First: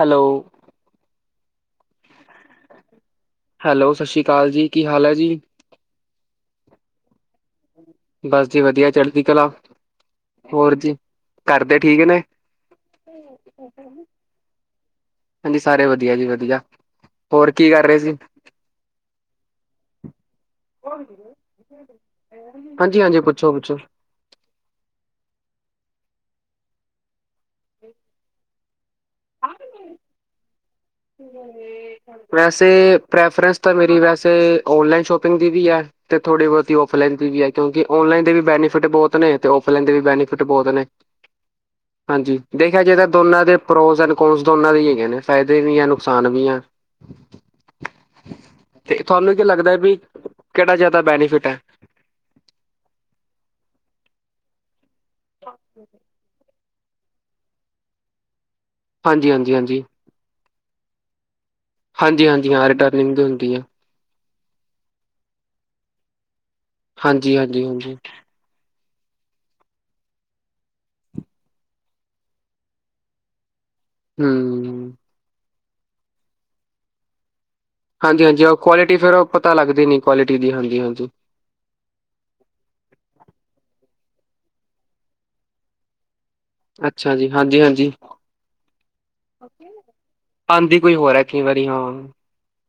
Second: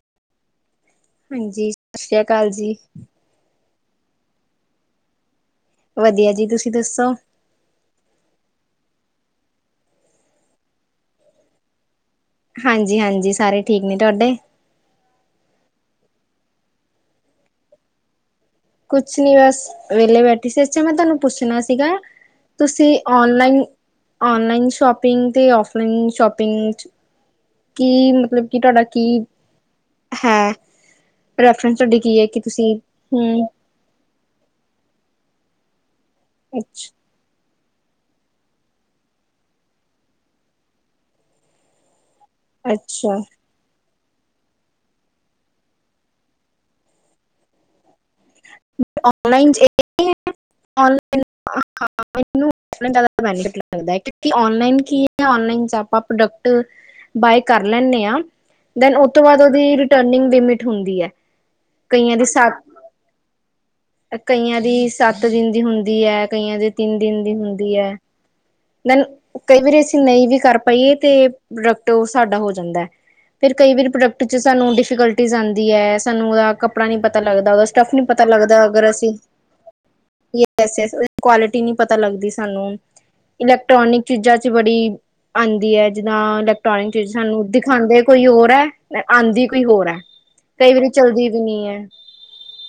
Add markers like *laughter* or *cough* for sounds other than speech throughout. Hello? ਹਾਂਜੀ, ਸਤਿ ਸ੍ਰੀ ਅਕਾਲ ਜੀ। ਹੈਲੋ, ਸਤਿ ਸ਼੍ਰੀ ਅਕਾਲ ਜੀ, ਕੀ ਹਾਲ ਹੈ ਜੀ? ਵਧੀਆ ਜੀ ਤੁਸੀਂ ਦੱਸੋ? ਬਸ ਜੀ ਵਧੀਆ ਚੜਦੀ ਕਲਾ, ਹੋਰ ਜੀ ਘਾਰਦੇ ਠੀਕ ਨੇ? ਹਾਂਜੀ- ਹਾਂਜੀ ਸਾਰੇ ਠੀਕ ਨੇ ਤੁਹਾਡੇ ਹਾਂਜੀ, ਸਾਰੇ ਵਧੀਆ ਜੀ, ਵਧੀਆ ਹੋਰ ਕੀ ਕਰ ਰਹੇ ਸੀ? ਕੁਛ ਨਈ, ਬਸ ਵਿਹਲੇ ਬੈਠ ਏ, ਚ ਮੈਂ ਤੁਹਾਨੂੰ ਪੁੱਛਣਾ ਸੀਗਾ, ਤੁਸੀਂ ਹਾਂਜੀ ਹਾਂਜੀ ਪੁੱਛੋ ਓਨਲਾਈਨ? ਪੁੱਛੋ ਔਨਲਾਈਨ ਸ਼ੋਪਿੰਗ, ਤੇ ਔਫਲਾਈਨ ਸ਼ੋਪਿੰਗ ਕੀ, ਮਤਲਬ ਕੀ ਤੁਹਾਡਾ ਕੀ ਹੈਂ। ਵੈਸੇ, ਹਮ ਪ੍ਰੈਫਰੈਂਸ ਤਾਂ ਮੇਰੀ ਵੈਸੇ, ਔਨਲਾਈਨ ਸ਼ੋਪਿੰਗ ਦੀ ਵੀ ਹੈ, ਤੇ ਥੋੜੀ ਬਹੁਤੀ ਅੱਛਾ ਔਫਲਾਈਨ। ਵੀ ਹੈ ਕਿਉਂਕਿ, ਔਨਲਾਈਨ ਦੇ ਵੀ ਬੈਨੀਫਿਟ ਬਹੁਤ ਨੇ, ਤੇ ਔਫਲਾਈਨ ਦੇ ਵੀ ਬੈਨੀਫਿਟ ਬਹੁਤ ਨੇ ਹਾਂਜੀ, ਦੇਖਿਆ ਜੇ ਤਾਂ ਅੱਛਾ, ਦੋਨਾਂ ਦੇ, ਪ੍ਰੋਸ ਐਡ ਕਸ ਦੋਨਾਂ ਦੇ ਹੈਗੇ, ਨੇ ਫਾਇਦਾ। ਦੇ, ਵੀ ਆ ਨੁਕਸਾਨ ਵੀ ਆ। ਤੇ ਤੁਹਾਨੂੰ, ਕੀ ਔਨਲਾਈਨ ਲੱਗਦਾ ਹੈ ਵੀ ਕਿਹੜਾ, ਜਿਆਦਾ ਬੈਨੀਫਿਟ ਹੈ। ਬ *inaudible* ਟ ਲਗਦਾ ਕਿਉ ਲਾਈਨ ਕੀ ਹੈਨ ਚ ਪ੍ਰੋਕ ਬਾਏ ਕਰ ਲੈਦੇ ਆ, ਦਨ ਉਹ ਤੋਂ ਹਾਂਜੀ, ਬਾਅਦ, ਹਾਂਜੀ, ਓਦੀ ਹਾਂਜੀ, ਰਿਟਰਨਿੰਗ ਲਮਿਟ ਹੁੰਦੀ ਆ। ਹਾਂਜੀ- ਹਾਂਜੀ ਹਾਂ ਰਿਟਰਨਿੰਗ ਵੀ ਹੁੰਦੀ ਆ। ਕਈਆਂ ਦੀ, ਸੱਤ ਦਿਨ ਦੀ ਹੁੰਦੀ ਹੈ, ਕਈਆਂ ਦੀ ਤਿੰਨ ਦਿਨ ਦੀ ਹਾਂਜੀ, ਹਾਂਜੀ, ਹੁੰਦੀ ਹੈ। ਹਾਂਜੀ ਦਨ ਕਈ ਵਾਰੀ, ਅਸੀਂ ਨਹੀਂ ਵੀ ਕਰ ਪਾਈਏ, ਤੇ ਪ੍ਰੋਡਕਟ ਸਾਡਾ ਹੋ ਜਾਂਦਾ। ਫਰ ਕਈ ਵਾਰੀ, ਪ੍ਰੋਡਕਟ ਚ ਸਾਨੂੰ ਹੂੰ। ਡਿਫੀਕਲਟੀਜ, ਆਉਂਦੀ ਹੈ। ਸਾਨੂੰ ਓਹਦਾ ਕਪੜਾ ਨਈ ਪਤਾ, ਲੱਗਦਾ ਓਦਾ ਸਟਫ ਨਈ, ਪਤਾ ਹਾਂਜੀ, ਹਾਂਜੀ ਉਹ ਲੱਗਦਾ ਅਗਰ ਕੁਆਲਿਟੀ ਅਸੀਂ ਫੇਰ ਉਹ ਪਤਾ ਲੱਗਦੀ ਨੀ ਕੁਆਲਿਟੀ ਦੀ ਹਾਂਜੀ, ਯਸ ਹਾਂਜੀ ਕੁਆਲਿਟੀ, ਨਹੀਂੀ ਪਤਾ ਲੱਗਦੀ ਸਾਨੂੰ ਇਲੈਕਟ੍ਰੋਨਿਕ, ਚੀਜ਼ਾਂ ਚ ਬੜੀ ਆਉਂਦੀ ਹੈ, ਜਿੱਦਾਂ ਇਲੈਕਟ੍ਰੋਨਿਕ ਚੀਜ਼ਾਂ, ਅੱਛਾ ਜੀ ਸਾਨੂੰ ਹਾਂਜੀ, ਹਾਂਜੀ। ਦਿਖਾਉਦੇ ਕੋਈ ਹੋਰ ਹੈ, ਆਉਂਦੀ ਕੋਈ ਹੋਰ ਹੈ, ਕਈ ਆਂਦੀ ਵਾਰੀ ਕੋਈ ਹੋਰ ਹੈ ਚੱਲਦੀ ਵੀ ਕਈ ਨਹੀਂ ਵਾਰੀ ਹਾਂ ਹੈਂ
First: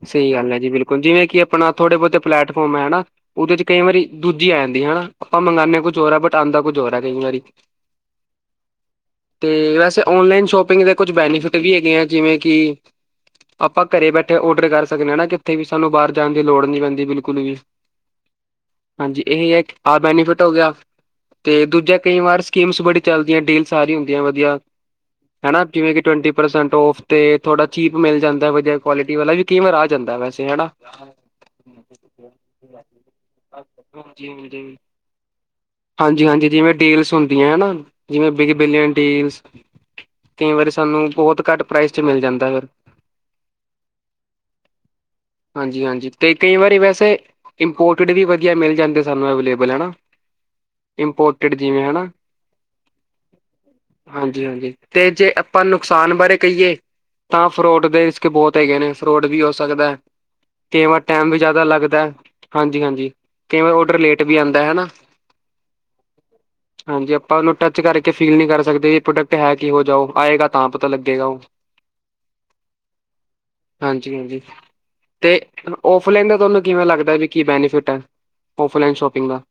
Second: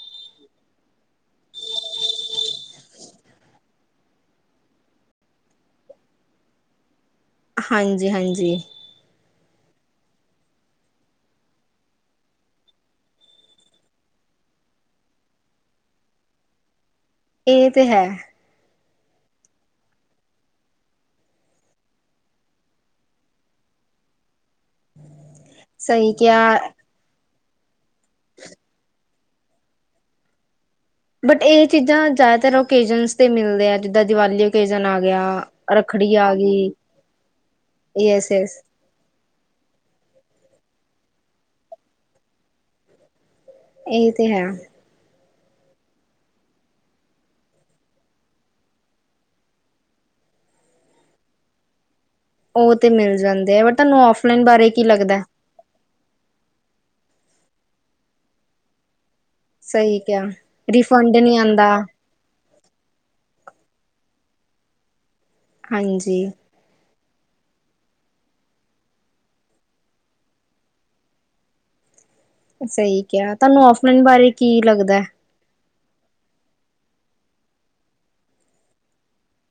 ਸਹੀ ਗੱਲ ਹੈ, ਜੀ ਬਿਲਕੁਲ ਜਿਵੇਂ ਕਿ ਆਪਣਾ ਥੋੜੇ -ਬਹੁਤੇ ਪਲੇਟਫੋਾਰਮ ਹੈ ਹਨਾ। ਉਹਦੇ ਚ, ਕਈ ਵਾਰੀ ਦੂਜੀ ਆ ਜਾਂਦੀ ਹੈ, ਆਪਾਂ ਮੰਗਾਉਂਦੇ ਕੁਝ ਹੋਰ ਹੈ ਬਟ ਆਦਾ ਕੁਝ ਜੋੋਰ ਹੈ ਕਈ ਵਾਰੀ। ਹਾਂਜੀ -ਹਾਂਜੀ ਅਤੇ ਵੈਸੇ, ਔਨਲਾਈਨ ਸ਼ੋਪਿੰਗ ਦੇ ਕੁਝ ਬੈਨੀਫਿਟ, ਵੀ ਹੈਗੇ ਆ, ਜਿਵੇਂ ਕਿ ਆਪਾਂ, ਘਰੇ ਬੈਠੇ ਔਡਰ ਕਰ ਸਕਦੇ ਹਾਂ, ਨਾ ਕਿੱਥੇ ਵੀ ਸਾਨੂੰ ਬਾਹਰ ਜਾਣ ਦੀ ਲੋੜ ਨੀ ਪੈਂਦੀ, ਬਿਲਕੁਲ। ੁਕੁਲ ਵੀ, ਇਹ ਤੇ ਹੈ। ਹਾਂਜੀ ਇਹ ਹੈ ਆ, ਬੈਨੀਫਿਟ ਹੋ ਗਿਆ। ਤੇ ਦੂਜਾ ਕਈ ਵਾਰ ਸਕੀਮਸ ਬੜੀ ਚੱਲਦੀਆਂ ਡੀਲ ਸਾਰੀ ਹੁੰਦੀਆਂ ਵਧੀਆ ਹੈਨਾ। ਕਿਵੇਂ ਕਿ, ਸਹੀ ਟਵਨਟੀ ਕਿਹਾ ਪਰਸੈਂਟ ਔਫ। ਤੇ ਥੋੜਾ ਚੀਪ ਮਿਲ ਜਾਂਦਾ, ਵਧੀਆ ਕੁਆਲਿਟੀ ਵਾਲਾ ਵੀ, ਕਈ ਵਾਰ ਆ ਜਾਂਦਾ ਵੈਸੇ ਹਨਾ। ਬਟ ਇਹ ਚੀਜ਼ਾਂ, ਜ਼ਿਆਦਾਤਰ ਓਕੇਜਨ ਤੇ ਮਿਲਦੇ ਆ ਜਿੱਦਾਂ ਦੀਵਾਲੀ, ਓਕੇਜਨ ਆ ਗਿਆ। ਰੱਖੜੀ ਹਾਂਜੀ ਆ -ਹਾਂਜੀ ਗਈ ਜਿਵੇਂ ਡੀਲਸ ਹੁੰਦੀਆਂ ਹਨਾ, ਜਿਵੇਂ ਯਸ-ਯਸ ਬਿਗ ਬਿਲੀਅਨ ਡੀਲਸ ਕਈ ਵਾਰੀ ਸਾਨੂੰ, ਬਹੁਤ ਘੱਟ ਪ੍ਰਾਈਸ ਚ ਮਿਲ ਜਾਂਦਾ ਫਿਰ। ਇਹ ਤੇ ਹੈ। ਹਾਂਜੀ -ਹਾਂਜੀ ਤੇ ਕਈ ਵਾਰੀ ਵੈਸੇ ਇੰਪੋਰਟਡ ਵੀ, ਵਧੀਆ ਮਿਲ ਜਾਂਦੇ ਸਾਨੂੰ ਅਵੇਲੇਬਲ ਹਨਾ। ਇੰਪੋਰਟਿਡ ਜਿਵੇਂ ਹਨਾ? ਉਹ ਤੇ ਮਿਲ ਜਾਂਦੇ ਆ, ਬਾਕੀ ਤੁਹਾਨੂੰ ਔਫਲਈਨ, ਬਾਰੇ ਹਾਂਜੀ-ਹਾਂਜੀ ਕੀ ਤੇ ਲੱਗਦਾ। ਜੇ ਆਪਾਂ, ਨੁਕਸਾਨ ਬਾਰੇ ਕਹੀਏ ਤਾਂ, ਫਰੋਡ ਦੇ ਰਿਸ ਕੇ ਬਹੁਤ ਹੈਗੇ ਨੇ ਫਰੋਡ ਵੀ ਉਸ ਸਕਦਾ ਸਹੀ ਕਿਹਾ ਕਿਵਾਂ ਰਿਫੰਡ ਟਾਈਮ ਨੀ ਵੀ ਜਿਆਦਾ ਆਂਦਾ ਲੱਗਦਾ। ਹਾਂਜੀ- ਹਾਂਜੀ ਕਈ ਵਾਰ ਔਡਰ ਲੇਟ ਵੀ ਆਦਾ ਹਨਾ। ਹਾਂਜੀ। *inaudible* ਹਾਂਜੀ, ਆਪਾਂ ਉਹਨੂੰ ਟੱਚ ਕਰਕੇ ਫੀਲ ਨਹੀਂ ਕਰ ਸਕਦੇ, ਵੀ ਪ੍ਰੋਡਕਟ ਹੈ ਕੀ ਜਾਓ ਆਏਗਾ ਤਾਂ ਪਤਾ ਲੱਗੇਗਾ ਉਹ *unintelligible* ਸਹੀ ਕਿਹਾ ਤੁਹਾਨੂੰ ਓਫਲਾਈਨ ਬਾਰੇ ਕੀ ਲੱਗਦਾ ਅਤੇ ਔਫਲਾਈਨ ਦਾ ਤੁਹਾਨੂੰ ਕਿਵੇਂ ਲੱਗਦਾ ਵੀ ਕੀ ਬੈਨੀਫਿਟ ਹੈ ਔਫਲਾਈਨ ਸ਼ੋਪਿੰਗ ਦਾ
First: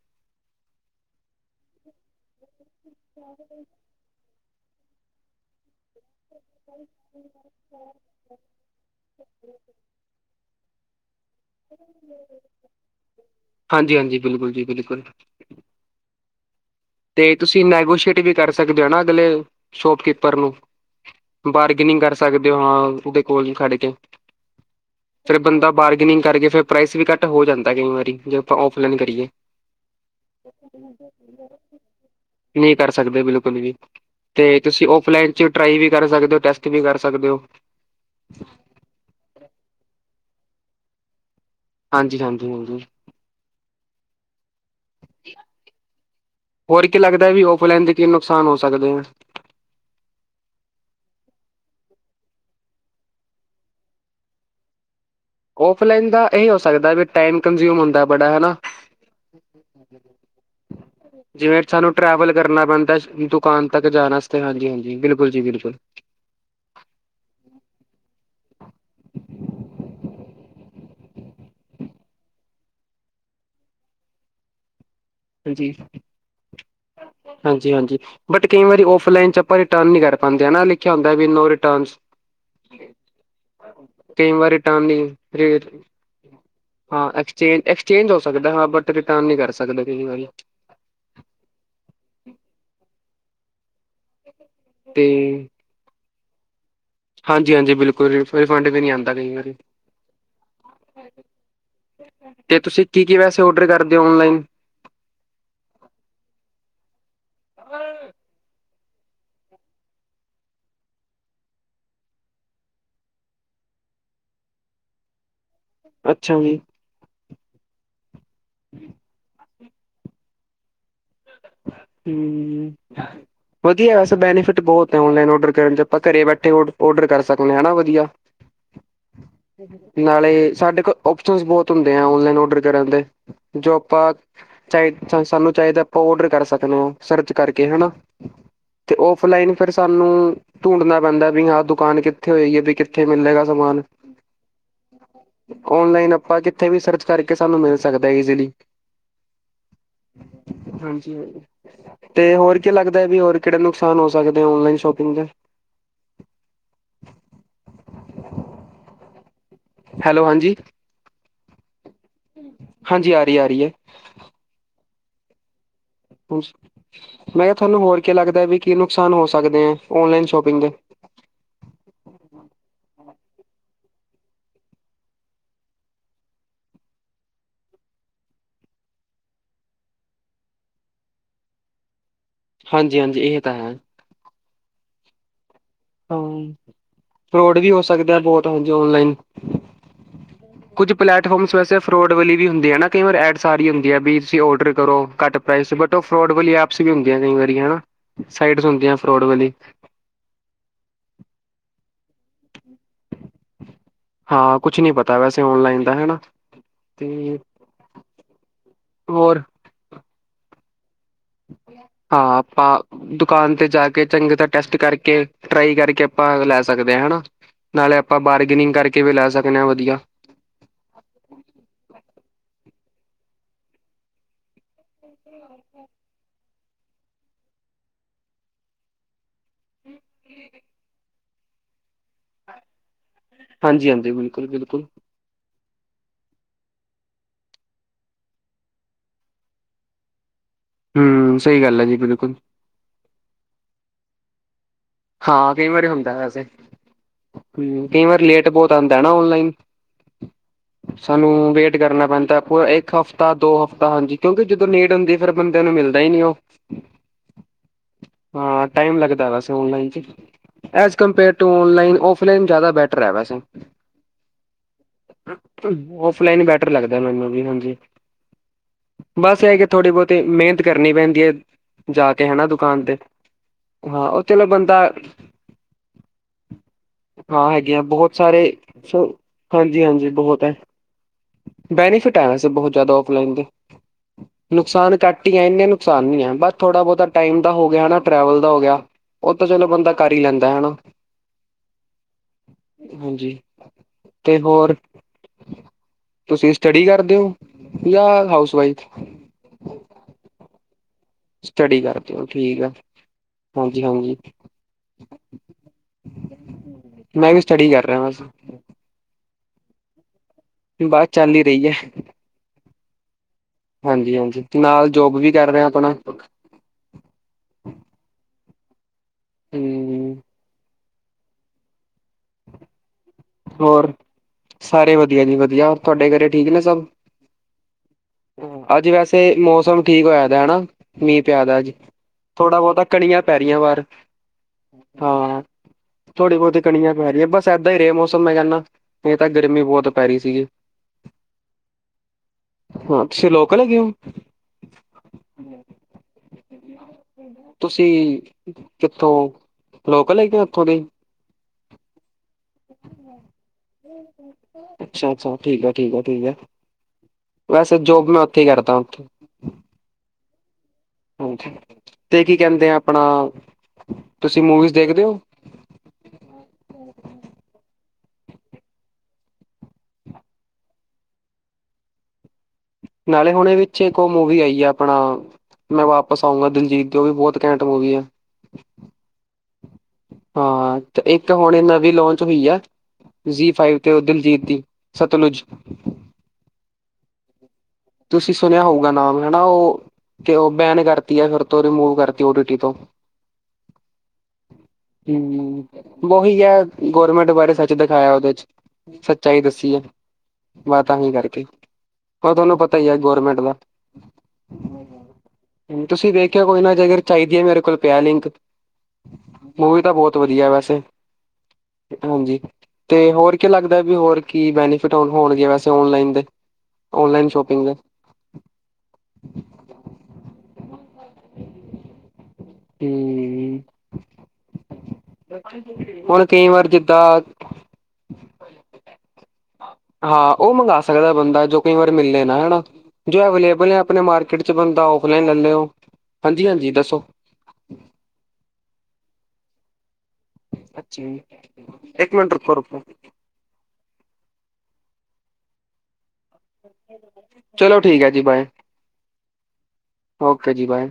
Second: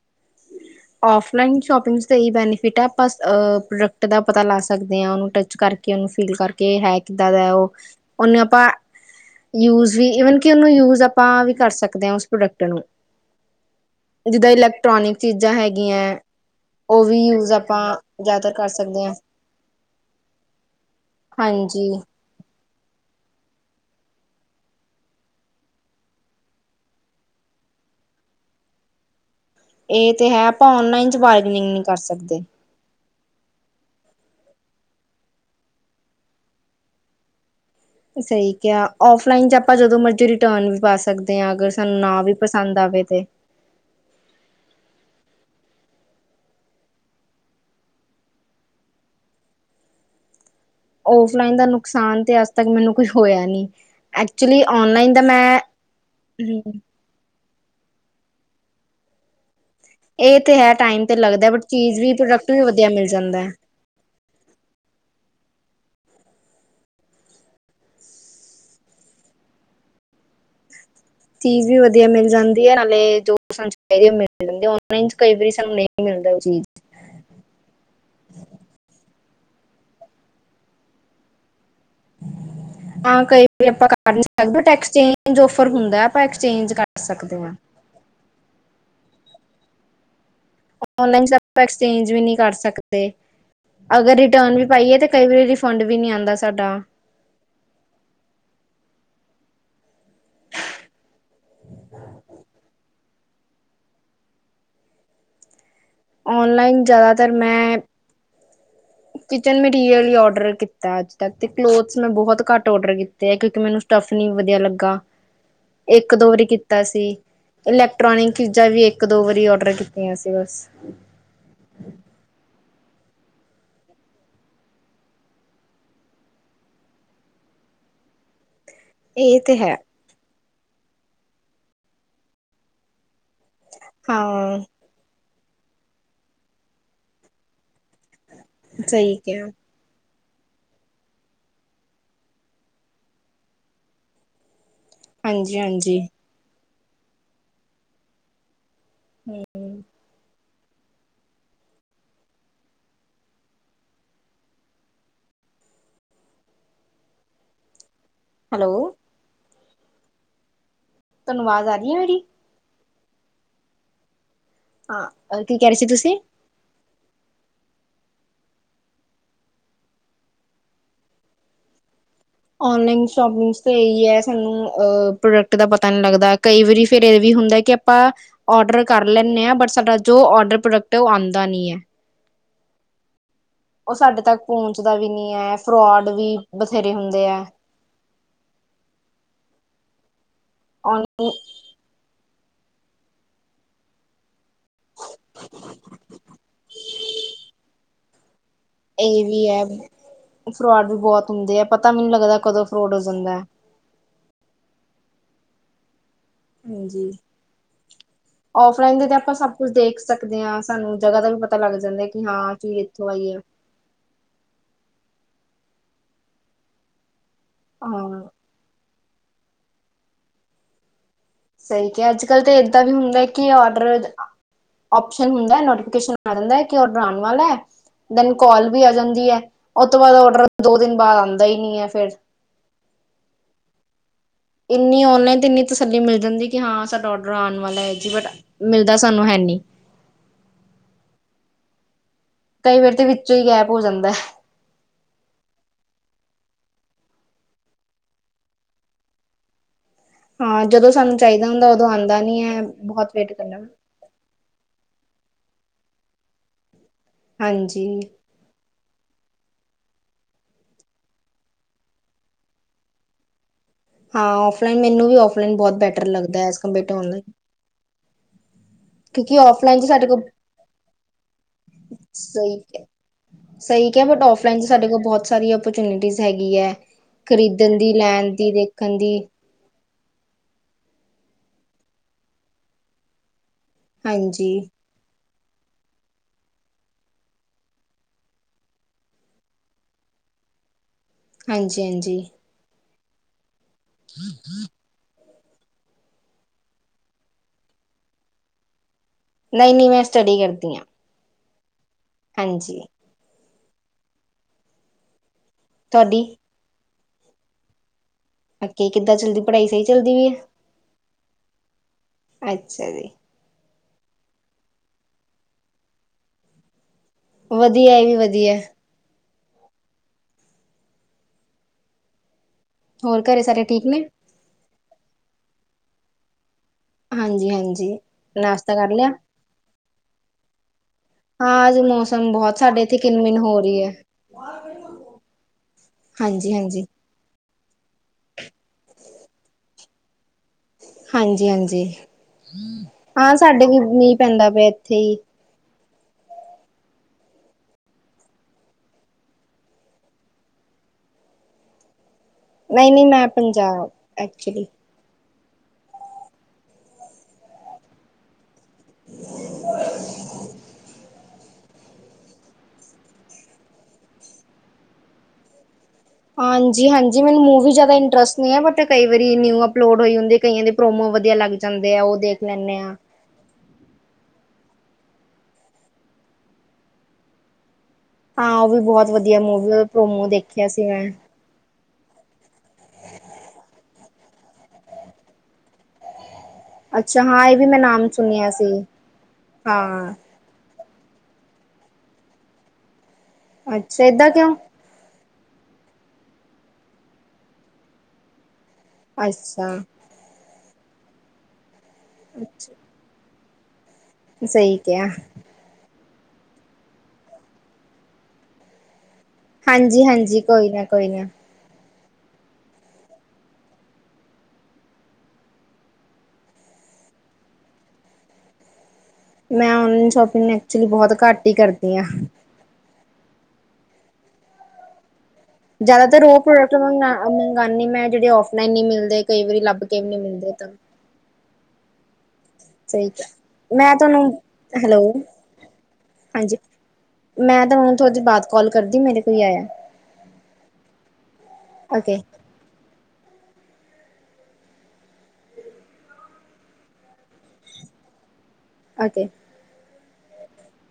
ਫਲਾਈਨ ਸ਼ੋਪਿੰਗ ਤਾਂ ਇਹੀ ਬੈਨੀਫਿਟ ਹੈ ਆਪ ਪ੍ਰੋਕਟ ਪ੍ਰੋਡਕਟ ਦਾ ਪਤਾ ਲਾ ਸਕਦੇ ਆ ਉਹ ਓਨੂੰ ਟੱਚ ਕਰਕੇ ਉਹਨੂੰ ਫੀਲ ਕਰਕੇ ਹੈ ਕਿੱਦਾਂ ਦਾ ਉਹ ਉਹਨੂੰ ਆਪਾਂ ਯੂਜ ਵੀ ਵਨ ਕਿ ਉਹਨੂੰ ਯੂਜ ਆਪਾਂ ਵੀ ਕਰ ਸਕਦੇ ਹਾਂ ਉਸ ਪ੍ਰੋਡਕਟ ਨੂੰ ਹਾਂਜੀ ਹਾਂਜੀ ਜਿੱਦਾਂ ਬਿਲਕੁਲ ਜੀ ਬਿਲਕੁਲ ਇਲੈਕਟ੍ਰੋਨਿਕ ਚੀਜ਼ਾਂ ਹੈਗੀਆਂ ਉਹ ਵੀ ਤੇ ਯੂਜ ਤੁਸੀਂ ਆਪਾਂ ਨੈਗੋਸ਼ੀਏਟ ਵੀ ਕਰ ਜ਼ਿਆਦਾਤਰ ਸਕਦੇ ਹੋ ਨਾ ਹਾਂ ਅਗਲੇ ਸ਼ੋਪਕੀਪਰ ਨੂੰ ਹਾਂਜੀ ਬਾਰਗੇਨਿੰਗ ਕਰ ਸਕਦੇ ਹੋ ਹਾਂ ਉਹਦੇ ਕੋਲ ਵੀ ਖੜ ਕੇ ਫੇਰ ਬੰਦਾ ਬਾਰਗਨਿੰਗ ਕਰਕੇ ਫੇਰ ਪ੍ਰਾਈਸ ਵੀ ਘੱਟ ਹੋ ਜਾਂਦਾ ਕਈ ਵਾਰੀ ਜੇ ਆਪਾਂ ਔਫਲਾਈਨ ਕਰੀਏ ਇਹ ਤੇ ਹੈ ਆਪਾਂ ਔਨਲਾਈਨ ਚ ਬਾਰਗਨਿੰਗ ਨਹੀਂ ਕਰ ਸਕਦੇ ਨਹੀਂ ਕਰ ਸਕਦੇ ਬਿਲਕੁਲ ਵੀ ਤੇ ਤੁਸੀਂ ਆਫਲਾਈਨ ਚ ਟ੍ਰਈ ਵੀ ਕਰ ਸਕਦੇ ਹੋ ਟੈਸਟ ਵੀ ਕਰ ਸਕਦੇ ਹੋ ਸਹੀ ਕਿਹਾ ਆ ਔਫਲਾਈਨ ਚ ਆਪਾਂ ਜਦੋਂ ਮਰਜ਼ੀ ਰਿਟਰਨ ਵੀ ਪਾ ਸਕਦੇ ਹਾਂ ਅਗਰ ਸਾਨੂੰ ਹਾਂਜੀ ਨਾ ਵੀ ਹਾਂਜੀ ਪਸੰਦ ਹਾਂਜੀ ਆਵੇ ਤੇ ਹੋਰ ਕੀ ਲੱਗਦਾ ਵੀ ਔਫਲਾਈਨ ਦੇ ਕੀ ਨੁਕਸਾਨ ਹੋ ਸਕਦੇ ਆ ਫਲਾਈਨ ਦਾ ਨੁਕਸਾਨ ਤੇ ਅੱਜ ਤੱਕ ਮੈਨੂੰ ਕੋਈ ਹੋਇਆ ਨ ਐਕਚੁਲੀ ਔਨਲਾਈਨ ਦਾ ਮੈਂ ਔਫਲਾਈਨ ਦਾ ਇਹ ਹੋ ਸਕਦਾ ਵੀ ਟਾਈਮ ਕੰਜਿਊਮ ਹੁੰਦਾ ਬੜਾ ਹਨਾ ਇਹ ਤੇ ਹੈ ਟਾਈਮ ਤੇ ਲੱਗਦਾ ਜਿਵੇਂ ਬਟ ਸਾਨੂੰ ਚੀਜ਼ ਵੀ ਟਰੈਵਲ ਪ੍ਰੋਡਕਟ ਵੀ ਕਰਨਾ ਵਧੀਆ ਪੈਂਦਾ ਮਿਲ ਜਾਂਦਾ ਹੈ। ਦੁਕਾਨ ਤੱਕ ਜਾਣ ਵਾਤੇ ਹਾਂਜੀ ਹਾਂਜੀ ਬਿਲਕੁਲ ਜੀ ਬਿਲਕੁਲ ਚੀਜ਼ ਵੀ ਵਧੀਆ ਮਿਲ ਜਾਂਦੀ ਹੈ ਨਾਲੇ ਜੌ ਸਾਨੂੰ ਚਾਹੀਦੀ ਹੈ ਮਿਲ ਜਾਂਦੀ ਔਨਲਾਈਨ ਕਈ ਵਾਰੀ ਹਾਂਜੀ ਸਾਨੂੰ ਨਹੀਂ ਮਿਲਦਾ ਉਹ ਚੀਜ਼ ਹਾਂਜੀ ਹਾਂਜੀ ਬਟ ਕਈ ਵਾਰੀ ਆਫਲਾਈਨ ਚ ਆਪਾ ਰਿਟਨ ਨਈ ਕਰ ਪਾਂਦੇ ਹਨਾ ਲਿਖਿਆ ਹੁੰਦਾ ਵਈ ਨੋ ਰਿਟਨਸ ਹਾਂ ਕਈ ਆਪਾਂ ਕਰ ਨੀ ਸਕਦੇ ਐਕਸਚੇਂਜ ਔਫਰ ਨਹੀਂ ਹੁੰਦਾ ਆਪਾਂ ਐਕਸਚੇਂਜ ਕਰ ਸਕਦੇ ਹਾਂ ਚੇਂਜ ਹੋ ਸਕਦਾ ਬਟ ਰਿਟਰਨ ਨਹੀਂ ਕਰ ਸਕਦੇ ਕਈ ਵਾਰੀ ਓੰਨ ਲਾਈਨ ਐਕਸਚੇਂਜ ਵੀ ਨਹੀਂ ਕਰ ਸਕਦੇ ਅਗਰ ਰਿਟਰਨ ਵੀ ਪਾਈਏ ਤੇ ਕਈ ਵਾਰੀ ਫੰਡ ਵੀ ਨਹੀਂ ਆਦਾ ਸਾਡਾ ਹਾਂਜੀ- ਹਾਂਜੀ ਬਿਲਕੁਲ ਰਿਫੰਡ ਵੀ ਨਈ ਆਦਾ ਕਈ ਵਾਰੀ ਤੇ ਤੁਸੀਂ ਕੀ ਕੀ ਵੈਸੇ ਔਡਰ ਕਰਦੇ ਹੋ ਓਨਲਾਈਨ ਔਨਲਾਈਨ ਜ਼ਿਆਦਾਤਰ ਮੈਂ ਅੱ ਕਿਚਨ ਮੈਂ ਰੀਅਲੀ ਔਡਰ ਕੀਤਾ ਅੱਜ ਤੱਕ ਤੇ ਕਲੋਥਸ ਮੈਂ ਬਹੁਤ ਘੱਟ ਔਡਰ ਕੀਤੇ ਹੈ ਕਿਉਂਕਿ ਮੈਨੂੰ ਸਟਫ ਨੀ ਵਧੀਆ ਲੱਗਾ ਇੱਕ ਦੋ ਅੱਛਾ ਵਾਰੀ ਜੀ ਕੀਤਾ ਸੀ ਇਲੈਕਟ੍ਰੋਨਿਕ ਚੀਜ਼ਾਂ ਵੀ ਇੱਕ ਦੋ ਵਾਰੀ ਔਡਰ ਕੀਤੀਆਂ ਸੀ ਬਸ ਹਮ ਵਧੀਆ ਵੈਸ ਬੈਨੀਫਿਟ ਬਹੁਤ ਔਨਲਾਈਨ ਔਡਰ ਕਰਨ ਚ ਆਪਾਂ ਘਰੇ ਬੈਠੇ ਔਡਰ ਕਰ ਸਕਦੇ ਹ ਹਨਾ ਵਧੀਆ ਇਹ ਤੇ ਹੈ ਨਾਲੇ ਸਾਡੇ ਕੋਲ ਓਪਸ਼ਨਸ ਬਹੁਤ ਹੁੰਦੇ ਆ ਔਨਲਾਈਨ ਔਡਰ ਕਰਨ ਦੇ ਜੋ ਆਪਾਂ ਹਾਂ ਚਾਹੀ ਸਾਨੂੰ ਚਾਹੀਦਾ ਓਡਰ ਕਰ ਸਕਦੇ ਹੋ ਸਰਚ ਕਰਕੇ ਹਨਾ ਤੇ ਸਹੀ ਕਿਹਾ ਫਲਾਈਨ ਫਿਰ ਸਾਨੂੰ ਢੂੰਡਣਾ ਪੈਂਦਾ ਵੀ ਹਾਂ ਦੁਕਾਨ ਕਿੱਥੇ ਹੋਏਗੀ ਵੀ ਕਿੱਥੇ ਮਿਲੇਗਾ ਸਮਾਨ ਹਾਂਜੀ ਹਾਂਜੀ ਓਨਲਾਈਨ ਆਪਾਂ ਕਿੱਥੇ ਵੀ ਸਰਚ ਕਰਕੇ ਸਾਨੂੰ ਮਿਲ ਸਕਦਾ ਈਜ਼ੀਲੀ ਹਮ ਹਾਂਜੀ ਹਾਂ ਤੇ ਹੋਰ ਕੀ ਲੱਗਦਾ ਵੀ ਹੋਰ ਕਿਹੜੇ ਨੁਕਸਾਨ ਹੋ ਸਕਦੇ ਔਨਲਾਈਨ ਸ਼ੋਪਿੰਗ ਦਾ ਹੈਲੋ ਹੈਲੋ ਹਾਂਜੀ ਤੁਹਾਨੂੰ ਆਵਾਜ਼ ਆ ਰਹੀ ਹੈ ਮੇਰੀ ਹਾਂਜੀ ਆ ਰਹੀ ਆ ਰਹੀ ਹੈ। ਹਾਂ ਕੀ ਕਹਿ ਰਹੇ ਸੀ ਤੁਸੀਂ ਮੈਂ ਕਿਹਾ ਤੁਹਾਨੂੰ ਹੋਰ ਕੀ ਲੱਗਦਾ ਵੀ ਕੀ ਨੁਕਸਾਨ ਹੋ ਸਕਦੇ ਆ ਓਨਲਾਈਨ ਸ਼ੋਪਿੰਗ ਦੇ ਔਨਲਾਈਨ ਸ਼ੋਪਿੰਗਸ ਤਾਂ ਇਹੀ ਹੈ ਸਾਨੂੰ ਅਹ ਪ੍ਰੋਡਕਟ ਦਾ ਪਤਾ ਨਈ ਲੱਗਦਾ ਕਈ ਵਾਰੀ ਫਿਰ ਇਹ ਵੀ ਹੁੰਦਾ ਕਿ ਆਪਾਂ ਔਡਰ ਕਰ ਲੈਂਦੇ ਹਾਂ ਬਟ ਸਾਡਾ ਜੋ ਔਡਰ ਪ੍ਰੋਡਕਟ ਹੈ ਉਹ ਆਉਂਦਾ ਨੀ ਹੈ ਹਾਂਜੀ- ਹਾਂਜੀ ਇਹ ਤਾਂ ਹੈ। ਉਹ ਸਾਡੇ ਤੱਕ ਪਹੁੰਚਦਾ ਵੀ ਨੀ ਹੈ। ਫਰੋਡ ਵੀ ਹਾਂ ਬਥੇਰੇ ਹੁੰਦੇ ਹੈ ਫਰੋਡ ਵੀ ਹੋ ਸਕਦਾ ਬਹੁਤ ਜੋ ਔਨਲਾਈਨ ਕੁੱਝਛ ਪਲੇੈਟਫਾਰਮਸ ਵੈਸੇ ਫਰੋਡ ਵਾਲੀ ਵੀ ਹੁੰਦੀ ਆ ਨਾ ਕਈ ਵਾਰ ਐਡ ਸਾਰੀ ਹੁੰਦੀ ਹੈ ਵੀ ਤੁਸੀਂ ਔਡਰ ਕਰੋ ਘੱਟ ਪ੍ਰਾਈਸ ' ਬਟ ਉਹ ਫਰੋਡ ਵਾਲੀ ਐਪਸ ਵੀ ਹੁੰਦੀਆਂ ਕਈ ਵਾਰੀ ਹੈ ਨਾ ਸਾਈਟਸ ਹੁੰਦੀਆਂ ਫਰੋਡ ਇਹ ਵੀ ਵਾਲੀ ਹੈ ਫਰੋਡ ਵੀ ਬਹੁਤ ਹੁੰਦੇ ਹੈ ਪਤਾ ਮੈਨੂੰ ਲੱਗਦਾ ਕਦੋਂ ਫਰੋਡ ਹੋ ਜਾਂਦਾ ਹੈ ਹਾਂ ਕੁਛ ਨਈ ਪਤਾ ਵੈਸੇ ਔਨਲਾਈਨ ਦਾ ਹੈ ਨਾ ਹਾਂਜੀ ਤੇ ਔਫਲਾਈਨ ਦੇ ਤੇ ਆਪਾਂ ਹੋਰ ਸਭ ਕੁਝ ਦੇਖ ਸਕ ਦੇਖਦੇ ਹਾਂ ਸਾਨੂੰ ਜਗ੍ਹਾ ਦਾ ਵੀ ਪਤਾ ਲੱਗ ਜਾਂਦਾ ਕਿ ਹਾਂ ਚੀਜ਼ ਇੱਥੋਂ ਆਈ ਹੈ ਚੰਗੀ ਤਰਾ ਟੈਸਟ ਕਰਕੇ ਟ੍ਰਈ ਕਰਕੇ ਆਪਾਂ ਲੈ ਸਕਦੇ ਹਾਂ ਹਨਾ ਨਾਲੇ ਆਪਾਂ ਹਾਂ ਬਾਹਰ ਬਾਰਗਿੰਗ ਕਰਕੇ ਵੀ ਲੈ ਸਕਦੇ ਹਾਂ ਵਧੀਆ ਸਹੀ ਕਿਹਾ ਅੱਜ ਕੱਲ੍ਹ ਤੇ ਏਦਾਂ ਵੀ ਹੁੰਦਾ ਹੈ ਕਿ ਔਡਰ ਓਪਸ਼ਨ ਹੁੰਦਾ ਨੋਫਿਕੇ ਆ ਜਾਂਦਾ ਕਿ ਡਰ ਆਉਣ ਵਾਲਾ ਹੈ ਉਧਰੋਂ ਕਾਲ ਵੀ ਆ ਜਾਂਦੀ ਹੈ ਉਹ ਤੋਂ ਬਾਅਦ ਡਰ ਦੋ ਦਿਨ ਬਾਅਦ ਆਉਂਦਾ ਹੀ ਨ ਹੈ ਫੇਰ ਹਾਂਜੀ ਹਾਂਜੀ ਬਿਲੁ ਇੰਨੀ ਓਨੇ ਤੇ ਇੰਨੀ ਤਸੱਲੀ ਮਿਲ ਜਾਂਦੀ ਕਿ ਹਾਂ ਸਾਡਾ ਔਡਰ ਆਉਣ ਵਾਲਾ ਹੈ ਜੀ ਬਟ ਮਿਲਦਾ ਸਾਨੂੰ ਹੈਨੀ ਹਮ ਸਹੀ ਗੱਲ ਹੈ ਜੀ ਬਿਲਕੁਲ ਕਈ ਵਾਰ ਤੇ ਵਿੱਚੋਂ ਹੀ ਗੈਪ ਹੋ ਜਾਂਦਾ ਹੈ ਹਾਂ ਕਈ ਵਾਰੀ ਹੁੰਦਾ ਵੈਸੇ ਹਮ ਕਈ ਵਾਰੀ ਲੇਟ ਬਹੁਤ ਆਉਂਦਾ ਨਾ ਓਨਲਾਈਨ ਹਾਂ ਜਦੋਂ ਚਾਹੀਦਾ ਸਾਨੂੰ ਹੁੰਦਾ ਵੇਟ ਉਦੋਂ ਕਰਨਾ ਆਂਦਾ ਪੈਂਦਾ ਨੀ ਹੈ ਪੂਰਾ ਇੱਕ ਬਹੁਤ ਹਫਤਾ ਵੇਟ ਦੋ ਕਰਨਾ ਹਫ਼ਤਾ ਹਾਂਜੀ ਕਿਉਂਕਿ ਜਦੋਂ ਨੀਟ ਹੁੰਦੀ ਫੇਰ ਬੰਦਿਆਂ ਨੂੰ ਮਿਲਦਾ ਹੀ ਨਹੀਂ ਉਹ ਹਾਂਜੀ ਹਾਂ ਟਾਈਮ ਲੱਗਦਾ ਵੈਸੇ online as compare to online offline ਜ਼ਿਆਦਾ ਬੈਟਰ ਹੈ ਵੈਸੇ ਹਾਂ ਔਫਲਾਈਨ ਮੈਨੂੰ ਵੀ ਔਫਲਾਈਨ ਬਹੁਤ ਬੈਟਰ ਲੱਗਦਾ offline as better compare to ਲੱਗਦਾ ਔਨਲਾਈਨ ਮੈਨੂੰ ਵੀ ਹਾਂਜੀ ਕਿਉਂਕਿ ਬਸ ਇਹ ਕਿ ਔਫਲਾਈਨ ਚ ਥੋੜੀ ਸਾਡੇ ਬਹੁਤੀ ਕੋਲ ਮਿਹਨਤ ਕਰਨੀ ਪੈਂਦੀ ਹੈ ਜਾ ਕੇ ਹੈਾ ਸਹੀ ਦੁਕਾਨ ਤੇ ਸਹੀ ਕੇਹਾ ਹਾਂ ਹੈ ਬਟ ਉਹ ਚਲੋ ਔਫਲਾਨ ਚ ਬੰਦਾ ਸਾਡੇ ਕੋਲ ਬਹੁਤ ਸਾਰੀ ਓਪਰਚੁਨਿਟੀਜ਼ ਹੈਗੀ ਹੈ ਖਰੀਦਣ ਦੀ ਲੈਣ ਦੀ ਸ ਦੀ ਹਾਂਜੀ- ਹਾਂਜੀ ਬਹੁਤ ਹੈ ਬੈਨੀਫਿਟ ਹੈ ਵਸੇ ਬਹੁਤ ਜ਼ਿਆਦਾ ਔਫਲਾਈਨ ਤੇ ਹਾਂਜੀ। ਨੁਕਸਾਨ ਕਟ ਇਨੇ ਨੁਕਸਾਨ ਵੀ ਨੀ ਹੈ ਬਸ ਥੋੜਾ ਬਹੁਤਾ ਟਾਈਮ ਹੋ ਗਿਆ ਟਰੈਵਲ ਦਾ ਹੋ ਗਿਆ ਉਹ ਤਾਂ ਚਲੋ ਬੰਦਾ ਕਰ ਹੀ ਲੈਂਦਾ ਹਨਾ ਹਾਂਜੀ ਹਾਂਜੀ ਹਾਂਜੀ ਤੇ ਹੋਰ ਤੁਸੀਂ ਸਟੱਡੀ ਕਰਦੇ ਹੋ ਜਾਂ ਹਾਊਸ ਵਾਈਫ ਨਈ- ਨਈ ਮੈਂ ਸਟੱਡੀ ਕਰਦੀ ਹਾਂ ਸਟੱਡੀ ਕਰਦੇ ਹੋ ਠੀਕ ਆ ਹਾਂਜੀ ਹਾਂਜੀ- ਹਾਂਜੀ ਤੁਹਾਡੀ ਮੈਂ ਵੀ ਸਟੱਡੀ ਕਰ ਰਿਹਾ ਬਸ ਅ ਕਿੱਦਾਂ ਚੱਲਦੀ ਪੜ੍ਹਾਈ ਸਹੀ ਚੱਲਦੀ ਵੀ ਹੈ ਬਸ ਚੱਲਦੀ ਰਹੀ ਹੈ। ਅੱਛਾ ਜੀ। ਹਾਂਜੀ ਹਾਂਜੀ ਨਾਲ ਜੋਬ ਵੀ ਕਰ ਰਿਹਾ ਅਪਣਾ ਵਧੀਆ ਇਹ ਵੀ ਵਧੀਆ ਹੂੰ। ਹੋਰ ਘਰੇ ਸਾਰੇ ਠੀਕ ਹੋਰ ਨੇ। ਸਾਰੇ ਵਧੀਆ ਜੀ ਵਧੀਆ ਤੁਹਾਡੇ ਘਰੇ ਠੀਕ ਨੇ ਸਭ। ਹਾਂਜੀ ਹਾਂਜੀ, ਨਾਸ਼ਤਾ ਅੱਜ ਕਰ ਲਿਆ ਵੈਸੇ ਮੌਸਮ ਠੀਕ ਹੋਇਆ ਹਨਾ ਮੀਂਹ ਪਿਆਦਾ ਹਾਂ ਅੱਜ ਮੌਸਮ ਬਹੁਤ ਥੋੜਾ ਸਾਡੇ ਬਹੁਤਾ ਇੱਥੇ ਕਣੀਆਂ ਪੈ ਕਿਨਮਿਨ ਹੋ ਰਹੀਆਂ ਬਾਹਰ ਰਹੀ ਹੈ ਹਾਂ ਥੋੜੇ ਹਾਂਜੀ ਬਹੁਤੇ ਹਾਂਜੀ ਕਣੀਆਂ। ਪੈ ਰਹੀਆਂ ਬਸ ਏਦਾਂ ਹੀ ਰਹਾ ਮੌਸਮ ਮੈਂ ਕਹਿੰਦਾ ਨਹੀਂ ਤਾਂ ਗਰਮੀ ਬਹੁਤ ਪੈ ਰਹੀ ਸੀਗੀ। ਹਾਂਜੀ ਹਾਂਜੀ, ਹਾਂ ਸਾਡੇ ਵੀ ਨੀ ਪੈਂਦਾ ਪਿਆ ਇੱਥੇ ਹੀ। ਹੂੰ, ਤੁਸੀਂ ਕਿੱਥੋਂ ਲੋਕਲ ਹੈਗੇ ਓ ਉੱਥੋਂ ਦੇ। ਨਹੀਂ ਨਹੀਂ, ਮੈਂ ਪੰਜਾਬ ਐਚੁੱਲੀ ਅੱਛਾ ਅੱਛਾ, ਠੀਕ ਆ ਠੀਕ ਆ, ਠੀਕ ਆ। ਵੈਸੇ ਜੋਬ ਮੈਂ ਉੱਥੇ ਹੀ ਕਰਦਾ। ਹਾਂਜੀ ਤੇ ਕੀ ਕਹਿੰਦੇ ਆ ਆਪਣਾ ਤੁਸੀਂ ਮੂਵੀਜ਼ ਦੇਖਦੇ ਹੋ। ਹਾਂਜੀ ਹਾਂਜੀ, ਮੈਨੂੰ ਮੂਵੀ ਜ਼ਿਆਦਾ ਇੰਟਰਸਟ ਨਹੀਂ ਹੈ ਬਟ ਕਈ ਵਾਰੀ ਨਿਊ ਅਪਲੋਡ ਹੋਈ ਹੁੰਦੇ ਕਈਆਂ ਦੇ। ਪ੍ਰੋਮੋ ਵਧੀਆ ਲੱਗ ਜਾਂਦੇ ਆ ਉਹ ਦੇਖ ਲੈਂਦੇ ਆ। ਨਾਲੇ ਹੁਣੇ ਵਿੱਚ ਇੱਕ ਉਹ ਮੂਵੀ ਆਈ ਆ ਆਪਣਾ ਮੈਂ ਵਾਪਸ ਆਊਂਗਾ ਦਿੱਲ੍ਹੀ ਉਹ ਵੀ ਬਹੁਤ ਘੈਂੰਟ ਮੂਵੀ ਐ। ਹਾਂ, ਉਹ ਵੀ ਬਹੁਤ ਵਧੀਆ ਮੂਵੀ ਪ੍ਰੋਮੋ ਦੇਖਿਆ ਸੀ ਹਾਂ ਮੈਂ ਇੱਕ ਹੁਣ ਇਹ ਨਵੀਂ ਲਾਂਚ ਹੋਈ ਆ ਜੀ ਫਾਈਵ ਤੇ ਦਿਲਜੀਤ ਦੀ ਸਤਲੁਜ ਅੱਛਾ ਹਾਂ ਇਹ ਵੀ ਮੈਂ ਨਾਮ ਤੁਸੀਂ ਸੁਣਿਆ ਹੋਊਗਾ ਨਾਮ ਹਨਾ ਉਹ ਹਾਂ ਤੇ ਉਹ ਬੈਨ ਕਰਤੀ ਆ ਫਿਰ ਤੋਂ ਰਿਮੂਵ ਕਰਤੀ ਓਟੀ ਟੀ ਤੋਂ ਅੱਛਾ ਏਦਾਂ ਕਿਉਂ। ਹੂੰ, ਉਹੀ ਆ ਗੌਰਮੈਂਟ ਬਾਰੇ ਸੱਚ ਦਿਖਾਇਆ ਉਹਦੇ ਚ। ਸੱਚਾਈ ਅੱਛਾ ਦੱਸੀ ਆ ਬਾ ਤਾਂਹੀ ਕਰਕੇ ਹੋਰ ਤੁਹਾਨੂੰ ਪਤਾ ਅੱਛਾ *unintelligible* ਗੌਰਮੈਂਟ ਦਾ ਸਹੀ ਕਿਹਾ ਤੁਸੀਂ ਵੇਖਿਆ ਕੋਈ ਨਾ ਜੇਕਰ ਚਾਹੀਦੀ ਏ, ਮੇਰੇ ਕੋਲ ਪਿਆ ਲਿੰਕ। ਮੂਵੀ ਤਾਂ ਹਾਂਜੀ ਬਹੁਤ ਹਾਂਜੀ ਵਧੀਆ ਕੋਈ ਵੈਸੇ। ਨਾ ਕੋਈ ਨਾ ਹਾਂਜੀ, ਤੇ ਹੋਰ ਕੀ ਲੱਗਦਾ ਵੀ ਹੋਰ ਕੀ ਬੈਨੀਫਿਟ ਹੋਣਗੇ ਵੈਸੇ ਓਨਲਾਈਨ ਦੇ। ਔਨਲਾਈਨ ਸ਼ੋਪਿੰਗ ਦਾ। ਮੈਂ ਔਨਲਾਈਨ ਸ਼ੋਪਿੰਗ ਐਕਚੁਲੀ ਬਹੁਤ ਘੱਟ ਹੀ ਕਰਦੀ ਹਾਂ। ਹੂੰ, ਹੁਣ ਕਈ ਵਾਰ ਜਿੱਦਾਂ ਰਨੀ ਮੈਂ ਜਿਹੜੇ ਔਫਲਾਈਨ ਨੀ ਮਿਲਦੇ। ਕਈ ਵਾਰੀ ਲੱਭ ਕੇ ਵੀ ਨਹੀਂ ਹਾਂ ਮਿਲਦੇ ਉਹ ਤਾਂ ਮੰਗ ਸਕਦਾ ਬੰਦਾ ਜੋ ਕਈ ਵਾਰ ਮਿਲੇ ਨਾ ਸਹੀ ਜੋ ਅਵੇਲੇਲ ਮੈਂ ਆਪਣੇ ਤੁਹਾਨੂੰ ਮਾਰਕੀਟ ਚ ਬੰਦਾ ਹੈਲੋ ਆਫਲਾਈਨ ਲੈ ਲਏ ਓ। ਹਾਂਜੀ ਹਾਂਜੀ ਦੱਸੋ। ਮੈਂ ਤਾਂ ਹੁਣ ਥੋੜ੍ਹੀ ਦੇਰ ਬਾਅਦ ਕੋਲ ਕਰਦੀ ਮੇਰੇ ਕੋਲ ਕੋਈ ਆਇਆ। ਅੱਛਾ ਇੱਕ ਓਕੇ ਮਿੰਟ ਰੁਕੋ ਰੁਕੋ *inaudible* ਚਲੋ ਠੀਕ ਐ ਜੀ ਬਾਏ। ਓਕੇ। ਓਕੇ ਜੀ ਬਾਏ।